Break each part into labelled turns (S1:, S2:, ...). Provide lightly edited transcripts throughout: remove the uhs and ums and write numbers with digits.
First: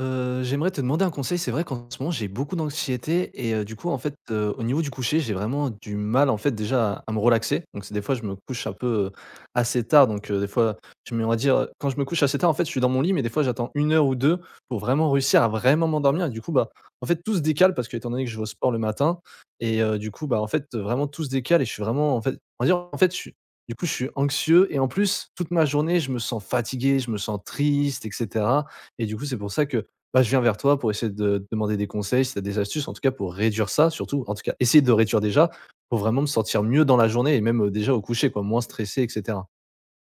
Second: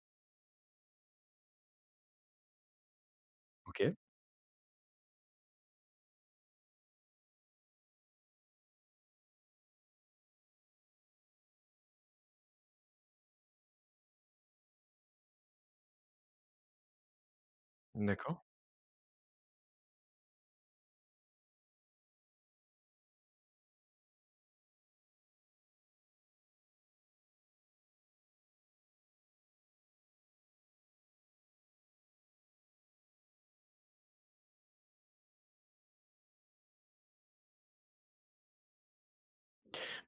S1: J'aimerais te demander un conseil. C'est vrai qu'en ce moment, j'ai beaucoup d'anxiété et du coup,
S2: OK,
S1: en fait, au niveau du coucher, j'ai vraiment du mal, en fait, déjà à me relaxer. Donc c'est des fois, je me couche un peu, assez tard. Donc, des fois, je mets, on va dire, quand je me couche assez tard, en fait, je suis dans mon lit, mais des fois, j'attends une heure ou 2 pour vraiment réussir à vraiment m'endormir et du coup, bah, en fait, tout se décale parce qu'étant donné que je
S2: d'accord.
S1: vais au sport le matin et du coup, bah, en fait, vraiment tout se décale et je suis vraiment, en fait on va dire, en fait, je suis anxieux et en plus, toute ma journée, je me sens fatigué, je me sens triste et cetera et du coup, c'est pour ça que bah, je viens vers toi pour essayer de te demander des conseils, si tu as des astuces, en tout cas pour réduire ça, surtout, en tout cas, essayer de réduire déjà, pour vraiment me sentir mieux dans la journée et même, déjà au coucher quoi, moins stressé et cetera.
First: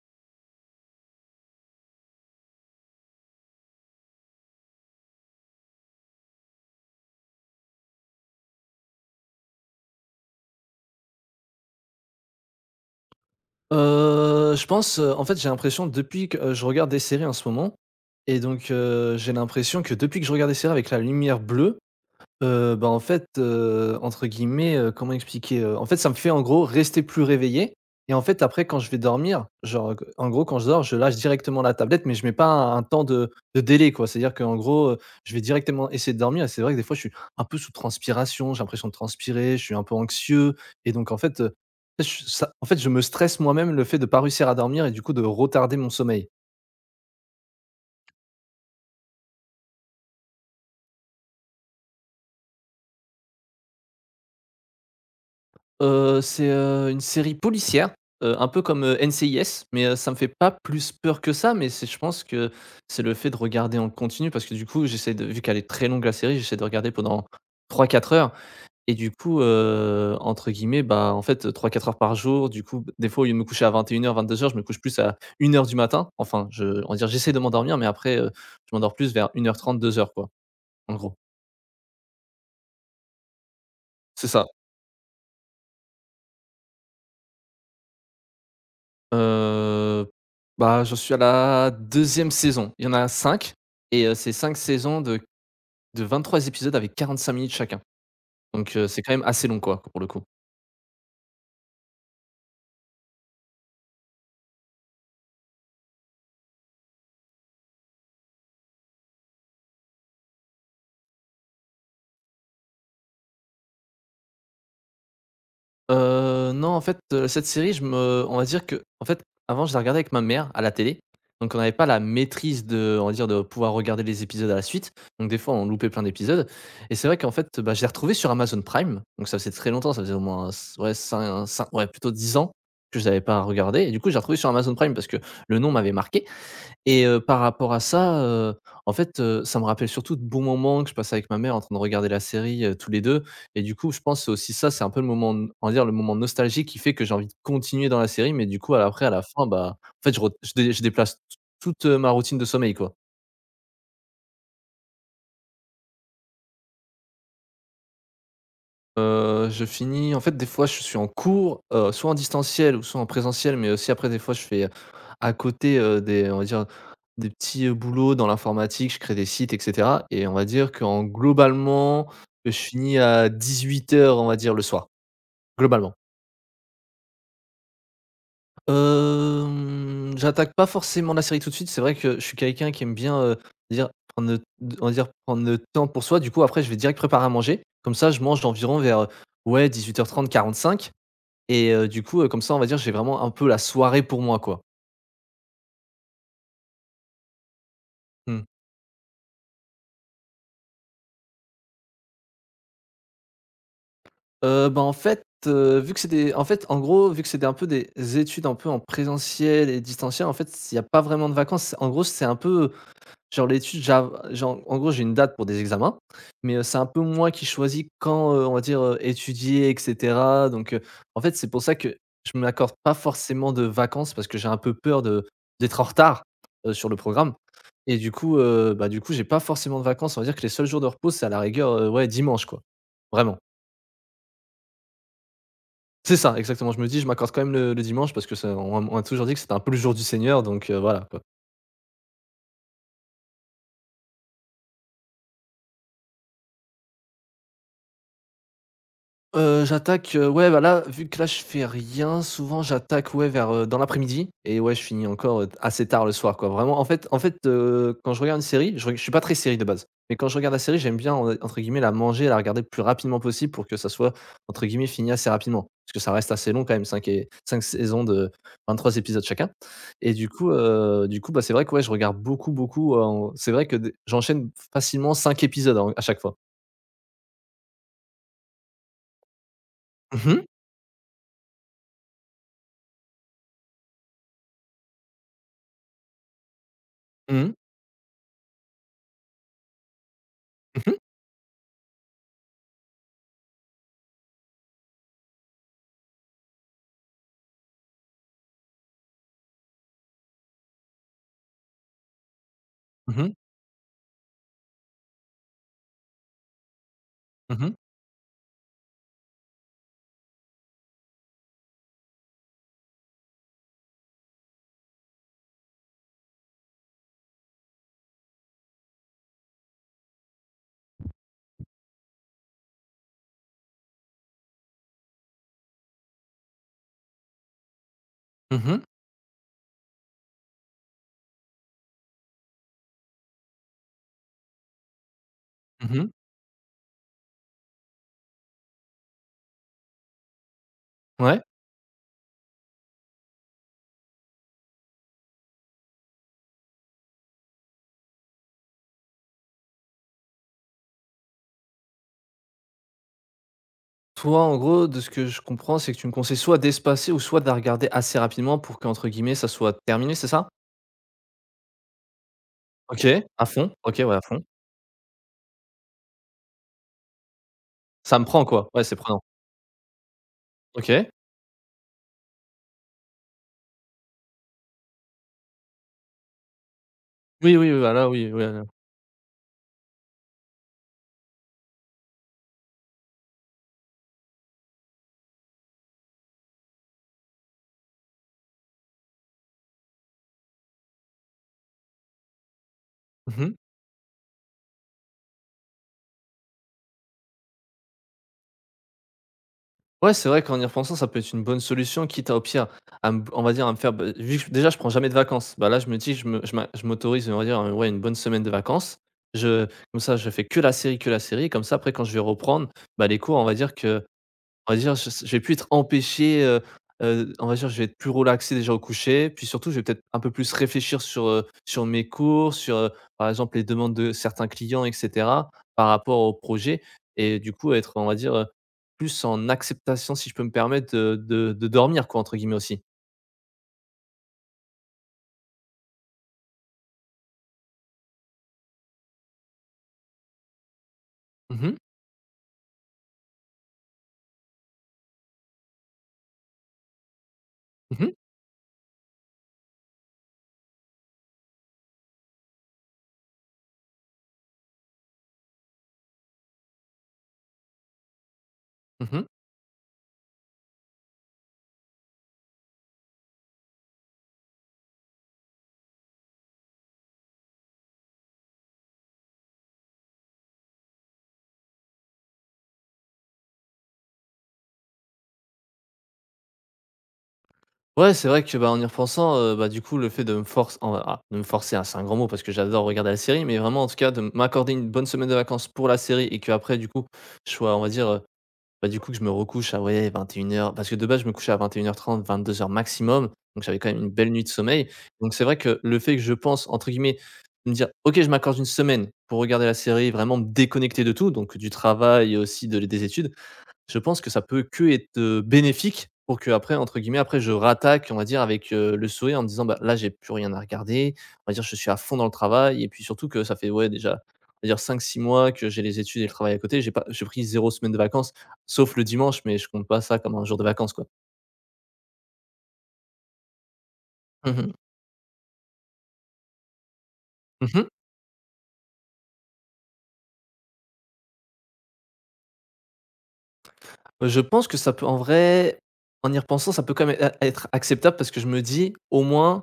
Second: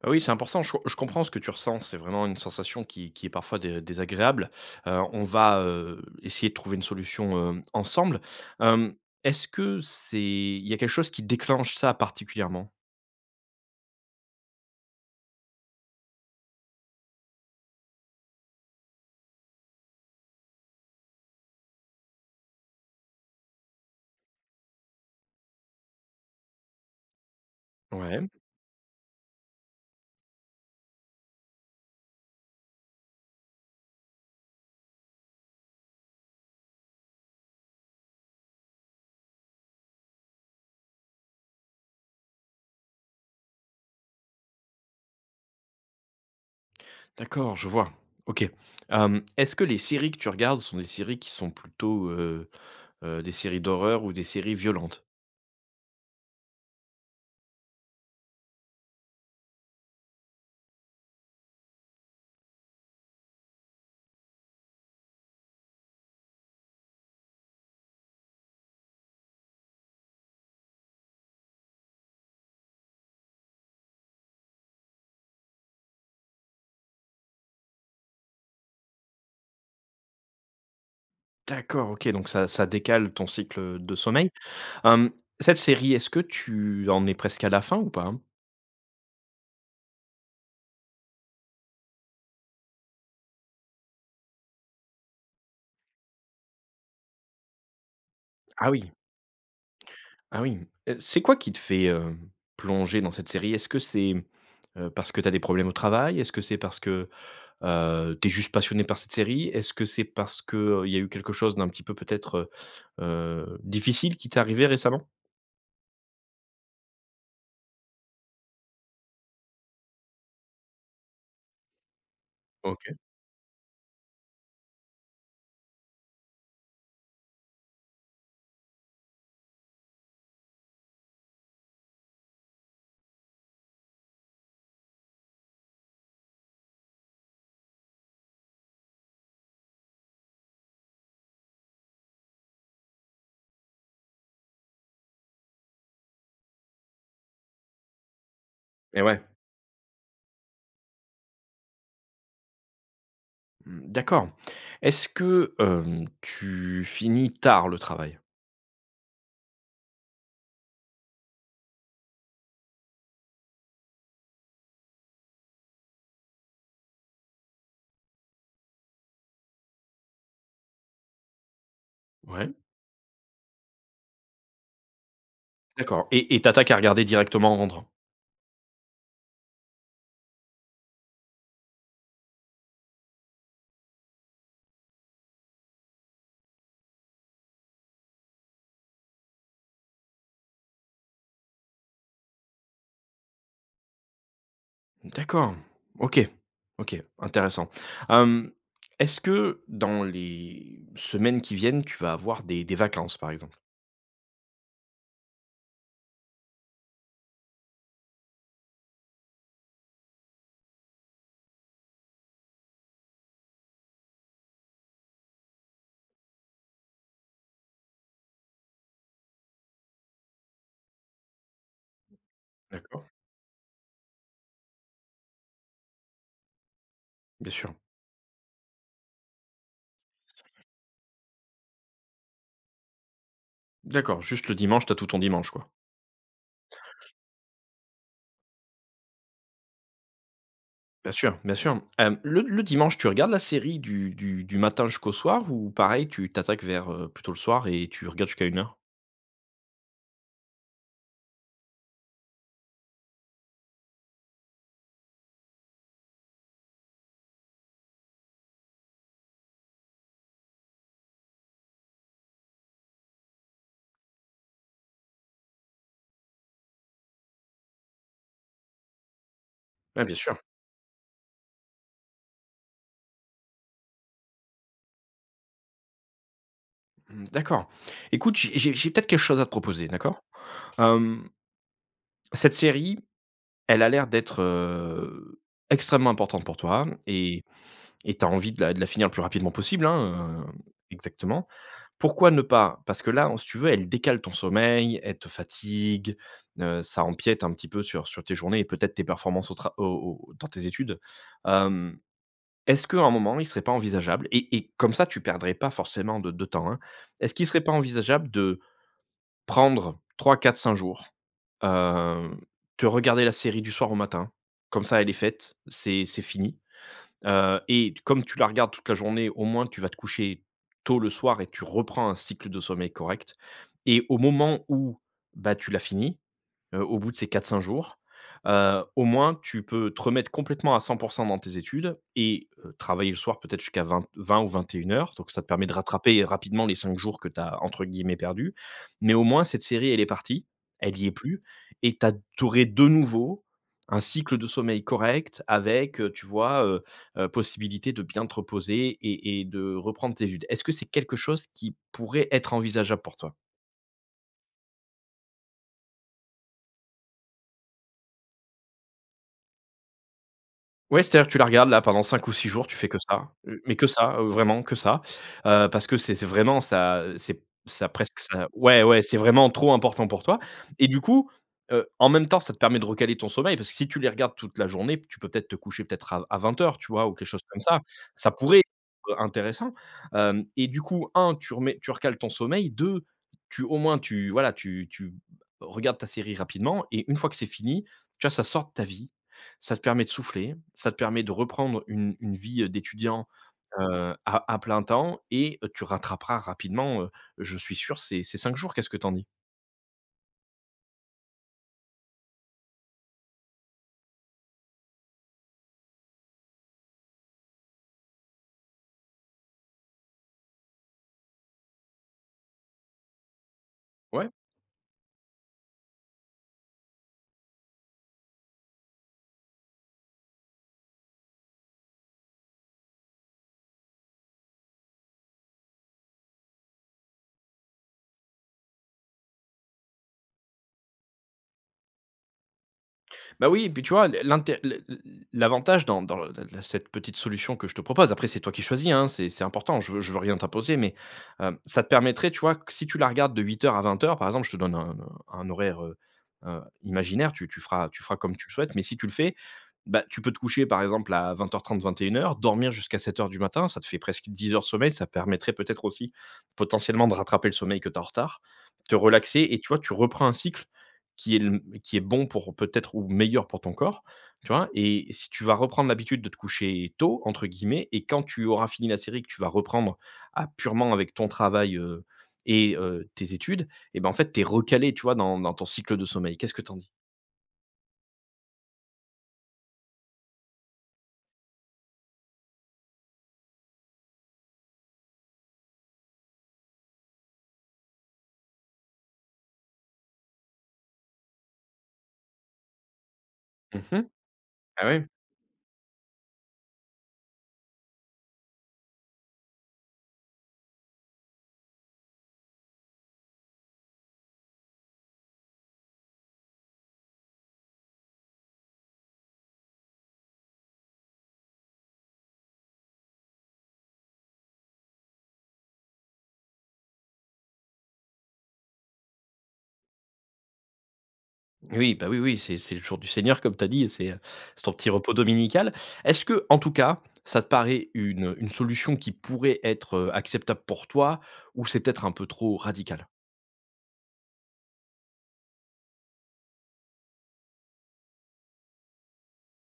S2: Bah, oui, c'est important, je comprends ce que tu ressens, c'est vraiment une sensation qui est parfois dé désagréable. On va, essayer de trouver une solution, ensemble. Hem, Est-ce que c'est il y a quelque chose qui déclenche ça particulièrement?
S1: Je pense, en fait, j'ai l'impression depuis que, je regarde des séries en ce moment et donc j'ai l'impression que depuis que je regarde des séries avec la lumière bleue, bah, en fait, entre guillemets, comment expliquer? En fait, ça me fait, en gros, rester plus réveillé et en
S2: Ouais,
S1: fait, après, quand je vais dormir, genre, q en gros, quand je dors, je lâche directement la tablette, mais je mets pas un temps de délai, quoi. C'est-à-dire qu'en gros, je vais directement essayer de dormir et c'est vrai que, des fois, je suis un peu sous transpiration, j'ai l'impression de transpirer, je suis un peu anxieux et donc en fait, je me stresse moi-même le fait de pas réussir à dormir et du coup de retarder mon sommeil.
S2: d'accord, je vois. OK. Est-ce que les séries que tu regardes sont des séries qui sont plutôt, des séries d'horreur ou des séries violentes?
S1: C'est, une série policière, un peu comme, NCIS, mais, ça me fait pas plus peur que ça, mais c'est je pense que c'est le fait de regarder en continu parce que du coup, j'essaie de vu qu'elle est très longue la série, j'essaie de regarder pendant trois quatre heures et du coup, entre guillemets, bah, en fait, trois quatre heures par jour, du coup, des fois, au lieu de me coucher à deux heures. Vingt-deux heures, je me couche plus à une heure du matin. Enfin, je on va dire, j'essaie de m'endormir, mais après, je m'endors plus vers une heure trente, deux heures quoi, en gros.
S2: D'accord, OK, donc ça décale ton cycle, de
S1: C'est
S2: sommeil.
S1: ça.
S2: Hem, Cette série, est-ce que tu en es presque à la fin ou pas?
S1: Heu, Bah, j'en suis à la deuxième saison. Il y en a 5, et c'est 5 saisons de 23 épisodes avec 45 minutes chacun.
S2: Ah
S1: Donc,
S2: oui.
S1: c'est quand même assez long, quoi, pour le coup.
S2: Ah oui, c'est quoi qui te fait, plonger dans cette série? Est-ce que c'est, parce que tu as des problèmes au travail? Est-ce que c'est parce que, tu es juste passionné par cette série? Est-ce que c'est parce qu'il y a eu quelque chose d'un petit peu peut-être, difficile qui t'est arrivé récemment?
S1: Non, en fait, cette série, je me on va dire que, en fait, avant, je la regardais avec ma mère à la télé, donc on n'avait pas la maîtrise
S2: OK
S1: de on va dire, de pouvoir regarder les épisodes à la suite, donc des fois, on loupait plein d'épisodes et c'est vrai qu'en fait, bah, je l'ai retrouvée sur Amazon Prime, donc ça faisait très longtemps, ça faisait au moins ouais, cin ouais, plutôt 10 ans que je l'avais pas regardé. Et du coup, j'ai retrouvé sur Amazon Prime parce que le nom m'avait marqué et par rapport à ça, en fait, ça me rappelle surtout de bons moments que je passais avec ma mère en train de regarder la série, tous les 2. Et du coup, je pense c'est aussi ça, c'est un peu le moment n on va dire le moment nostalgique qui fait que j'ai envie de continuer dans la série. Mais du coup, à
S2: et
S1: après à
S2: ouais,
S1: la fin, bah, en fait, je re je dé je déplace t toute, ma routine de sommeil, quoi.
S2: mmh, d'accord. Est-ce que, tu finis tard le travail?
S1: Je finis en fait, des fois, je suis en cours, soit en distanciel ou soit en présentiel, mais aussi après, des fois, je fais, à côté, des on va dire, des petits, boulots dans l'informatique. Je crée des sites et cetera et on va dire qu'en globalement, je
S2: Ouais.
S1: finis à dix-huit heures, on va dire, le soir, globalement.
S2: D'accord, et tu à regarder directement en rentrant?
S1: Hem, j'attaque pas forcément la série tout de suite. C'est vrai que je suis quelqu'un qui aime bien, dire prendre le d on va dire, prendre le temps pour soi. Du coup, après, je vais direct préparer à manger. Comme ça, je mange environ vers, ouais, dix-huit heures trente, quarante-cinq. Et du coup, comme ça, on va dire, j'ai vraiment un peu la soirée pour moi, quoi.
S2: D'accord. OK. OK, intéressant.
S1: Mmh.
S2: Hem, Est-ce que dans les semaines qui viennent, tu vas avoir des vacances, par exemple?
S1: Bah, en fait, vu que c'était en fait, en gros, vu que c'était un peu des études un peu en présentiel et distanciel, en fait, il y a pas vraiment de vacances. En gros, c'est un peu Genre l'étude, j'av genre, en gros, j'ai une date pour des examens, mais, c'est un peu moi qui choisis quand, on va dire, étudier et cetera, donc, en fait, c'est pour ça que je ne m'accorde pas
S2: D'accord.
S1: forcément de vacances parce que j'ai un peu peur de d'être en retard, sur le programme
S2: Bien sûr.
S1: et du coup, bah, du coup, j'ai pas forcément de vacances. On va dire que les seuls jours de repos, c'est à la rigueur, ouais, dimanche, quoi. Vraiment.
S2: D'accord, juste le dimanche, t'as tout ton dimanche, quoi?
S1: C'est ça, exactement. Je me dis: «Je m'accorde quand même le dimanche» parce que ça on m'a toujours dit que c'était un peu le jour du Seigneur, donc, voilà.
S2: Bien sûr, bien sûr. Le dimanche, tu regardes la série du matin jusqu'au soir ou pareil, tu t'attaques vers, plutôt le soir et tu regardes jusqu'à une heure.
S1: J'attaque, ouais, bah, là, vu que là, je fais rien, souvent j'attaque, ouais, vers, dans l'après-midi et ouais, je finis encore, assez tard le soir, quoi. Vraiment, en fait, quand je regarde une série, je suis pas très série de base, mais quand je regarde la série, j'aime bien, en entre guillemets, «la manger» et la regarder le plus rapidement possible pour que ça soit, entre guillemets, «fini» assez rapidement. Parce que ça reste assez long quand même, 5 saisons de 23 épisodes chacun
S2: Ah,
S1: et
S2: bien
S1: du
S2: sûr.
S1: coup, bah, c'est vrai que, ouais, je regarde beaucoup, beaucoup, en c'est vrai que des j'enchaîne facilement 5 épisodes en à chaque fois.
S2: Mmh, d'accord. Écoute, j'ai peut-être quelque chose à te proposer, d'accord?
S1: Mmh mh.
S2: Hem, Cette série, elle a l'air d'être, extrêmement importante pour toi. et
S1: Mmh mh.
S2: Et tu as envie de la finir le plus rapidement possible, hein,
S1: Mmh
S2: exactement. Pourquoi ne pas? Parce que là, si tu veux, elle décale ton sommeil, elle te fatigue, ça empiète un petit peu sur tes journées et peut-être tes performances au tra au au dans tes études. Hem, Est-ce qu'à un
S1: Mmh
S2: moment, il serait pas envisageable et comme ça, tu perdrais pas forcément de temps, hein. Est-ce qu'il serait pas
S1: Mmh
S2: envisageable de prendre trois, quatre, cinq jours, heu, te regarder la série du soir au matin? Comme ça, elle est faite, c'est fini. Et comme tu la regardes toute la journée, au moins tu vas te coucher tôt le soir et tu reprends un cycle de sommeil correct, et au moment où, bah, tu l'as fini, au bout de ces quatre cinq jours,
S1: Mmh mh.
S2: au moins tu peux te remettre complètement à 100% dans tes études et travailler le soir peut-être jusqu'à vingt 20 ou 21h. Donc ça te permet de
S1: Mmh mh.
S2: rattraper rapidement les 5 jours que tu as entre guillemets «perdus». Mais au moins cette série elle est partie, elle y est
S1: Ouais.
S2: plus et tu as aurais de nouveau un cycle de sommeil correct avec, tu vois, possibilité de bien te reposer et de reprendre tes études. Est-ce que c'est quelque chose qui pourrait être envisageable pour toi?
S1: Toi, en gros, de ce que je comprends, c'est que tu me conseilles soit d'espacer ou soit de la regarder assez rapidement pour qu'entre guillemets, ça soit terminé, c'est ça?
S2: Ouais, c'est-à-dire que tu la regardes là pendant 5 ou 6 jours, tu fais que
S1: OK,
S2: ça,
S1: à fond.
S2: mais que
S1: OK, ouais,
S2: ça,
S1: à fond.
S2: vraiment que ça, parce que c'est vraiment ça, c'est ça
S1: Ça
S2: presque
S1: me prend
S2: ça,
S1: quoi.
S2: ouais,
S1: Ouais, c'est
S2: ouais, c'est
S1: prenant.
S2: vraiment trop important pour toi et du
S1: OK.
S2: coup, en même temps, ça te permet de recaler ton sommeil parce que si tu les regardes toute la journée, tu peux peut-être te coucher peut-être à 20h, tu vois? Ou quelque chose
S1: Oui,
S2: comme
S1: oui,
S2: ça.
S1: bah, là, oui,
S2: Ça
S1: ouais,
S2: pourrait
S1: là.
S2: être, intéressant, hem et du coup, un, tu recales ton sommeil, deux, tu au moins tu voilà, tu regardes ta série rapidement et une fois que c'est fini, tu vois, ça sort de ta vie. Ça te permet de souffler, ça te permet de reprendre une vie, d'étudiant,
S1: Mmh mh.
S2: à plein temps et tu rattraperas rapidement, je suis sûr, ces 5 jours. Qu'est-ce que t'en dis?
S1: Ouais, c'est vrai qu'en y repensant, ça peut être une bonne solution, quitte à, au pire, à me on va dire, à me faire bah, vu que déjà je prends jamais de vacances, bah, là, je me dis, je m'autorise, on va dire, ouais, une bonne semaine de vacances. Je Comme ça, je fais que la série, comme ça, après, quand je vais reprendre, bah, les cours,
S2: Ouais.
S1: on va dire, je vais plus être empêché, on va dire, je vais être plus relaxé déjà au coucher, puis surtout, je vais peut-être un peu plus réfléchir sur, sur mes cours, sur, par exemple, les demandes de certains clients et cetera, par rapport au projet et du coup, être, on va dire, plus en acceptation, si je peux me permettre, de «dormir» quoi, entre guillemets aussi.
S2: Bah oui, et puis tu vois, l'avantage dans dans le la cette petite solution que je te propose, après c'est toi qui choisis, hein, c'est important, je veux rien t'imposer, mais
S1: Mmh mh.
S2: ça te permettrait, tu vois, que si tu la regardes de 8h à 20h, par exemple, je te donne un horaire, imaginaire, tu
S1: Mmh mh.
S2: feras comme tu le souhaites, mais si tu le fais, bah, tu peux te coucher, par exemple, à 20h30, 21h, dormir jusqu'à 7h du matin, ça te fait presque 10 heures de sommeil, ça permettrait peut-être aussi, potentiellement, de rattraper le sommeil que tu as en retard, te
S1: Mmh mh.
S2: relaxer et tu vois, tu reprends un cycle qui est le qui est bon pour peut-être ou meilleur pour ton corps, tu vois? Et si tu vas reprendre l'habitude de te coucher «tôt» entre guillemets et quand tu auras fini la série, que tu vas reprendre à purement avec ton travail, et tes études, et ben, en fait, tu es recalé, tu vois, dans ton cycle de sommeil. Qu'est-ce que t'en dis?
S1: Ouais, c'est vrai que, bah, en y repensant, bah, du coup, le fait de me forcer, ah, de me forcer, hein, c'est un grand mot parce que j'adore regarder la série, mais vraiment, en tout cas, de m'accorder une bonne semaine de vacances pour la série et que après du coup, je sois, on va dire, bah, du coup, que je me recouche à, ouais, vingt et une heures, parce que de base, je me couchais à 21h30 heures trente, vingt-deux heures maximum, donc j'avais quand même
S2: Mmh.
S1: une belle nuit de
S2: Ah
S1: sommeil,
S2: oui.
S1: donc c'est vrai que le fait que je pense, entre guillemets, me dire: «OK, je m'accorde une semaine pour regarder la série, vraiment me déconnecter de tout», donc du travail et aussi de des études, je pense que ça peut que être, bénéfique pour que après entre guillemets, après je «rattaque» on va dire avec, le sourire en me disant: «Bah, là j'ai plus rien à regarder». On va dire je suis à fond dans le travail et puis surtout que ça fait, ouais, déjà, on va dire 5-6 mois que j'ai les études et le travail à côté. J'ai pas j'ai pris zéro semaine de vacances, sauf le dimanche, mais je compte pas ça comme un jour de vacances, quoi.
S2: Oui, bah, oui, oui, c'est le jour du Seigneur comme tu as dit et c'est
S1: Mmh
S2: ton petit repos dominical. Est-ce que en tout cas, ça te
S1: Mmh
S2: paraît une solution qui pourrait être, acceptable pour toi ou c'est peut-être un peu trop radical?
S1: je pense que ça peut en vrai, en y repensant, ça peut quand même ê être acceptable parce que je me dis: «Au moins,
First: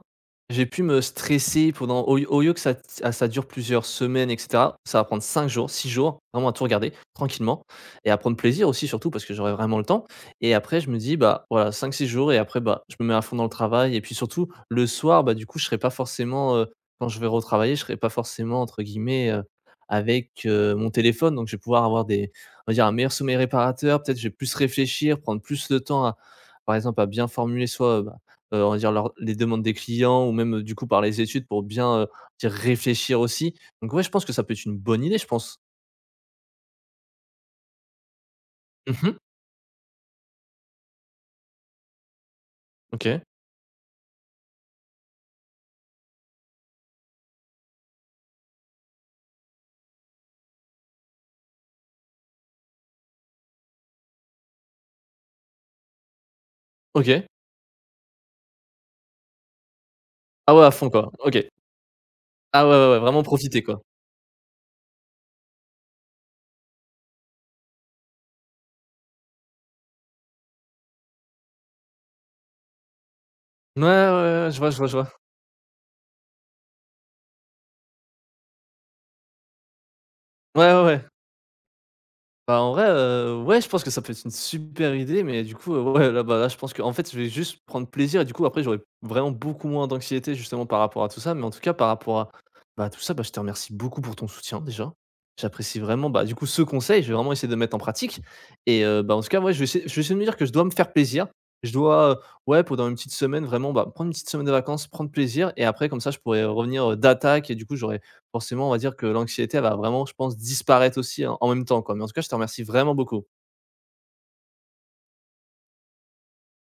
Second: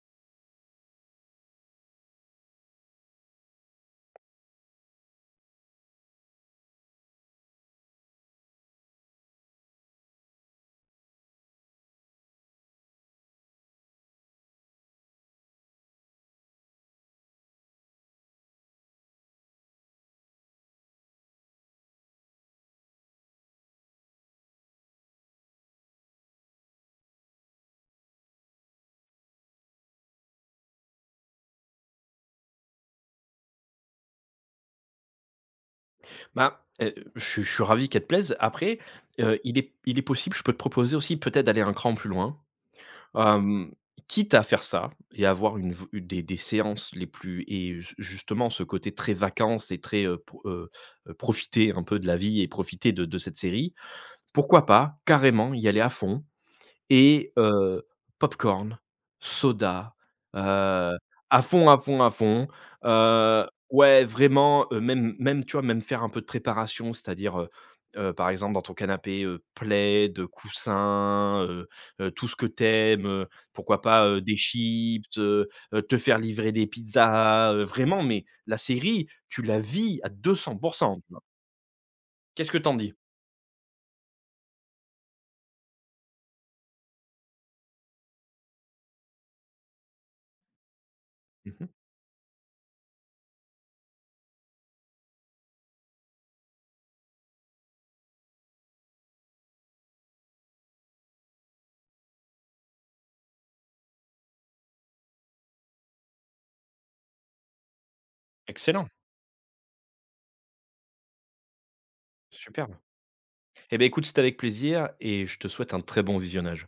S1: j'ai pu me stresser pendant» au lieu que ça ah, ça dure plusieurs semaines et cetera, ça va prendre 5 jours, 6 jours, vraiment à tout regarder tranquillement et à prendre plaisir aussi surtout parce que j'aurai vraiment le temps et après je me dis: «Bah, voilà cinq, six jours» et après, bah, je me mets à fond dans le travail et puis surtout le soir, bah, du coup, je serai pas forcément, quand je vais retravailler, je serai pas forcément entre guillemets, avec, mon téléphone donc je vais pouvoir avoir des on va dire, un meilleur sommeil réparateur. Peut-être, je vais plus réfléchir, prendre plus le temps à par exemple, à bien formuler soit, bah, on va dire leur les demandes des clients ou même, du coup par les études pour bien, dire réfléchir aussi. Donc ouais, je pense que ça peut être une bonne idée, je pense.
S2: Bah, je suis ravi qu'elle te plaise. Après,
S1: Mmh
S2: il est possible, je peux te proposer aussi peut-être d'aller un cran plus loin.
S1: OK.
S2: Hem, Quitte à faire ça et avoir une v une des séances les plus et ju justement ce côté très vacances et très, profiter un peu de la vie et profiter de cette série. Pourquoi pas carrément y aller à fond?
S1: OK.
S2: Et pop soda,
S1: Ah ouais, à fond
S2: heu,
S1: quoi. OK.
S2: à fond, à fond, à fond.
S1: Ah ouais, ouais, ouais, vraiment profiter quoi.
S2: Ouais, vraiment, même, tu vois, même faire un peu de préparation, c'est-à-dire, par exemple, dans ton canapé, plaid, coussin, tout ce que t'aimes. Pourquoi
S1: Ouais, ouais,
S2: pas, des
S1: ouais, ouais, je vois, je vois, je vois.
S2: chips, te faire livrer des pizzas, vraiment, mais la série, tu la vis à 200, tu
S1: Ouais, ouais, ouais.
S2: vois? Qu'est-ce que
S1: Bah, en
S2: t'en
S1: vrai,
S2: dis?
S1: ouais, je pense que ça peut être une super idée, mais du coup, ouais, là, bah, là, je pense que en fait, je vais juste prendre plaisir et du coup, après, j'aurai vraiment beaucoup moins d'anxiété justement par rapport à tout ça. Mais en tout
S2: Mmh.
S1: cas, par rapport à, bah, tout ça, bah, je te remercie beaucoup pour ton soutien déjà. J'apprécie vraiment, bah, du coup, ce conseil, je vais vraiment essayer de le mettre en pratique et bah, en tout cas, ouais, je vais essayer de me dire que je dois me faire plaisir. Je dois, ouais, pendant une petite semaine, vraiment, bah, prendre une petite semaine de vacances, prendre plaisir et après comme ça, je pourrais revenir, d'attaque et du coup, j'aurais forcément, on va
S2: Excellent,
S1: dire que l'anxiété, elle va vraiment, je pense, disparaître aussi en même temps, quoi. Mais en tout cas, je te remercie
S2: superbe.
S1: vraiment beaucoup.
S2: Eh bien, écoute, c'était avec plaisir et je te souhaite un très bon visionnage.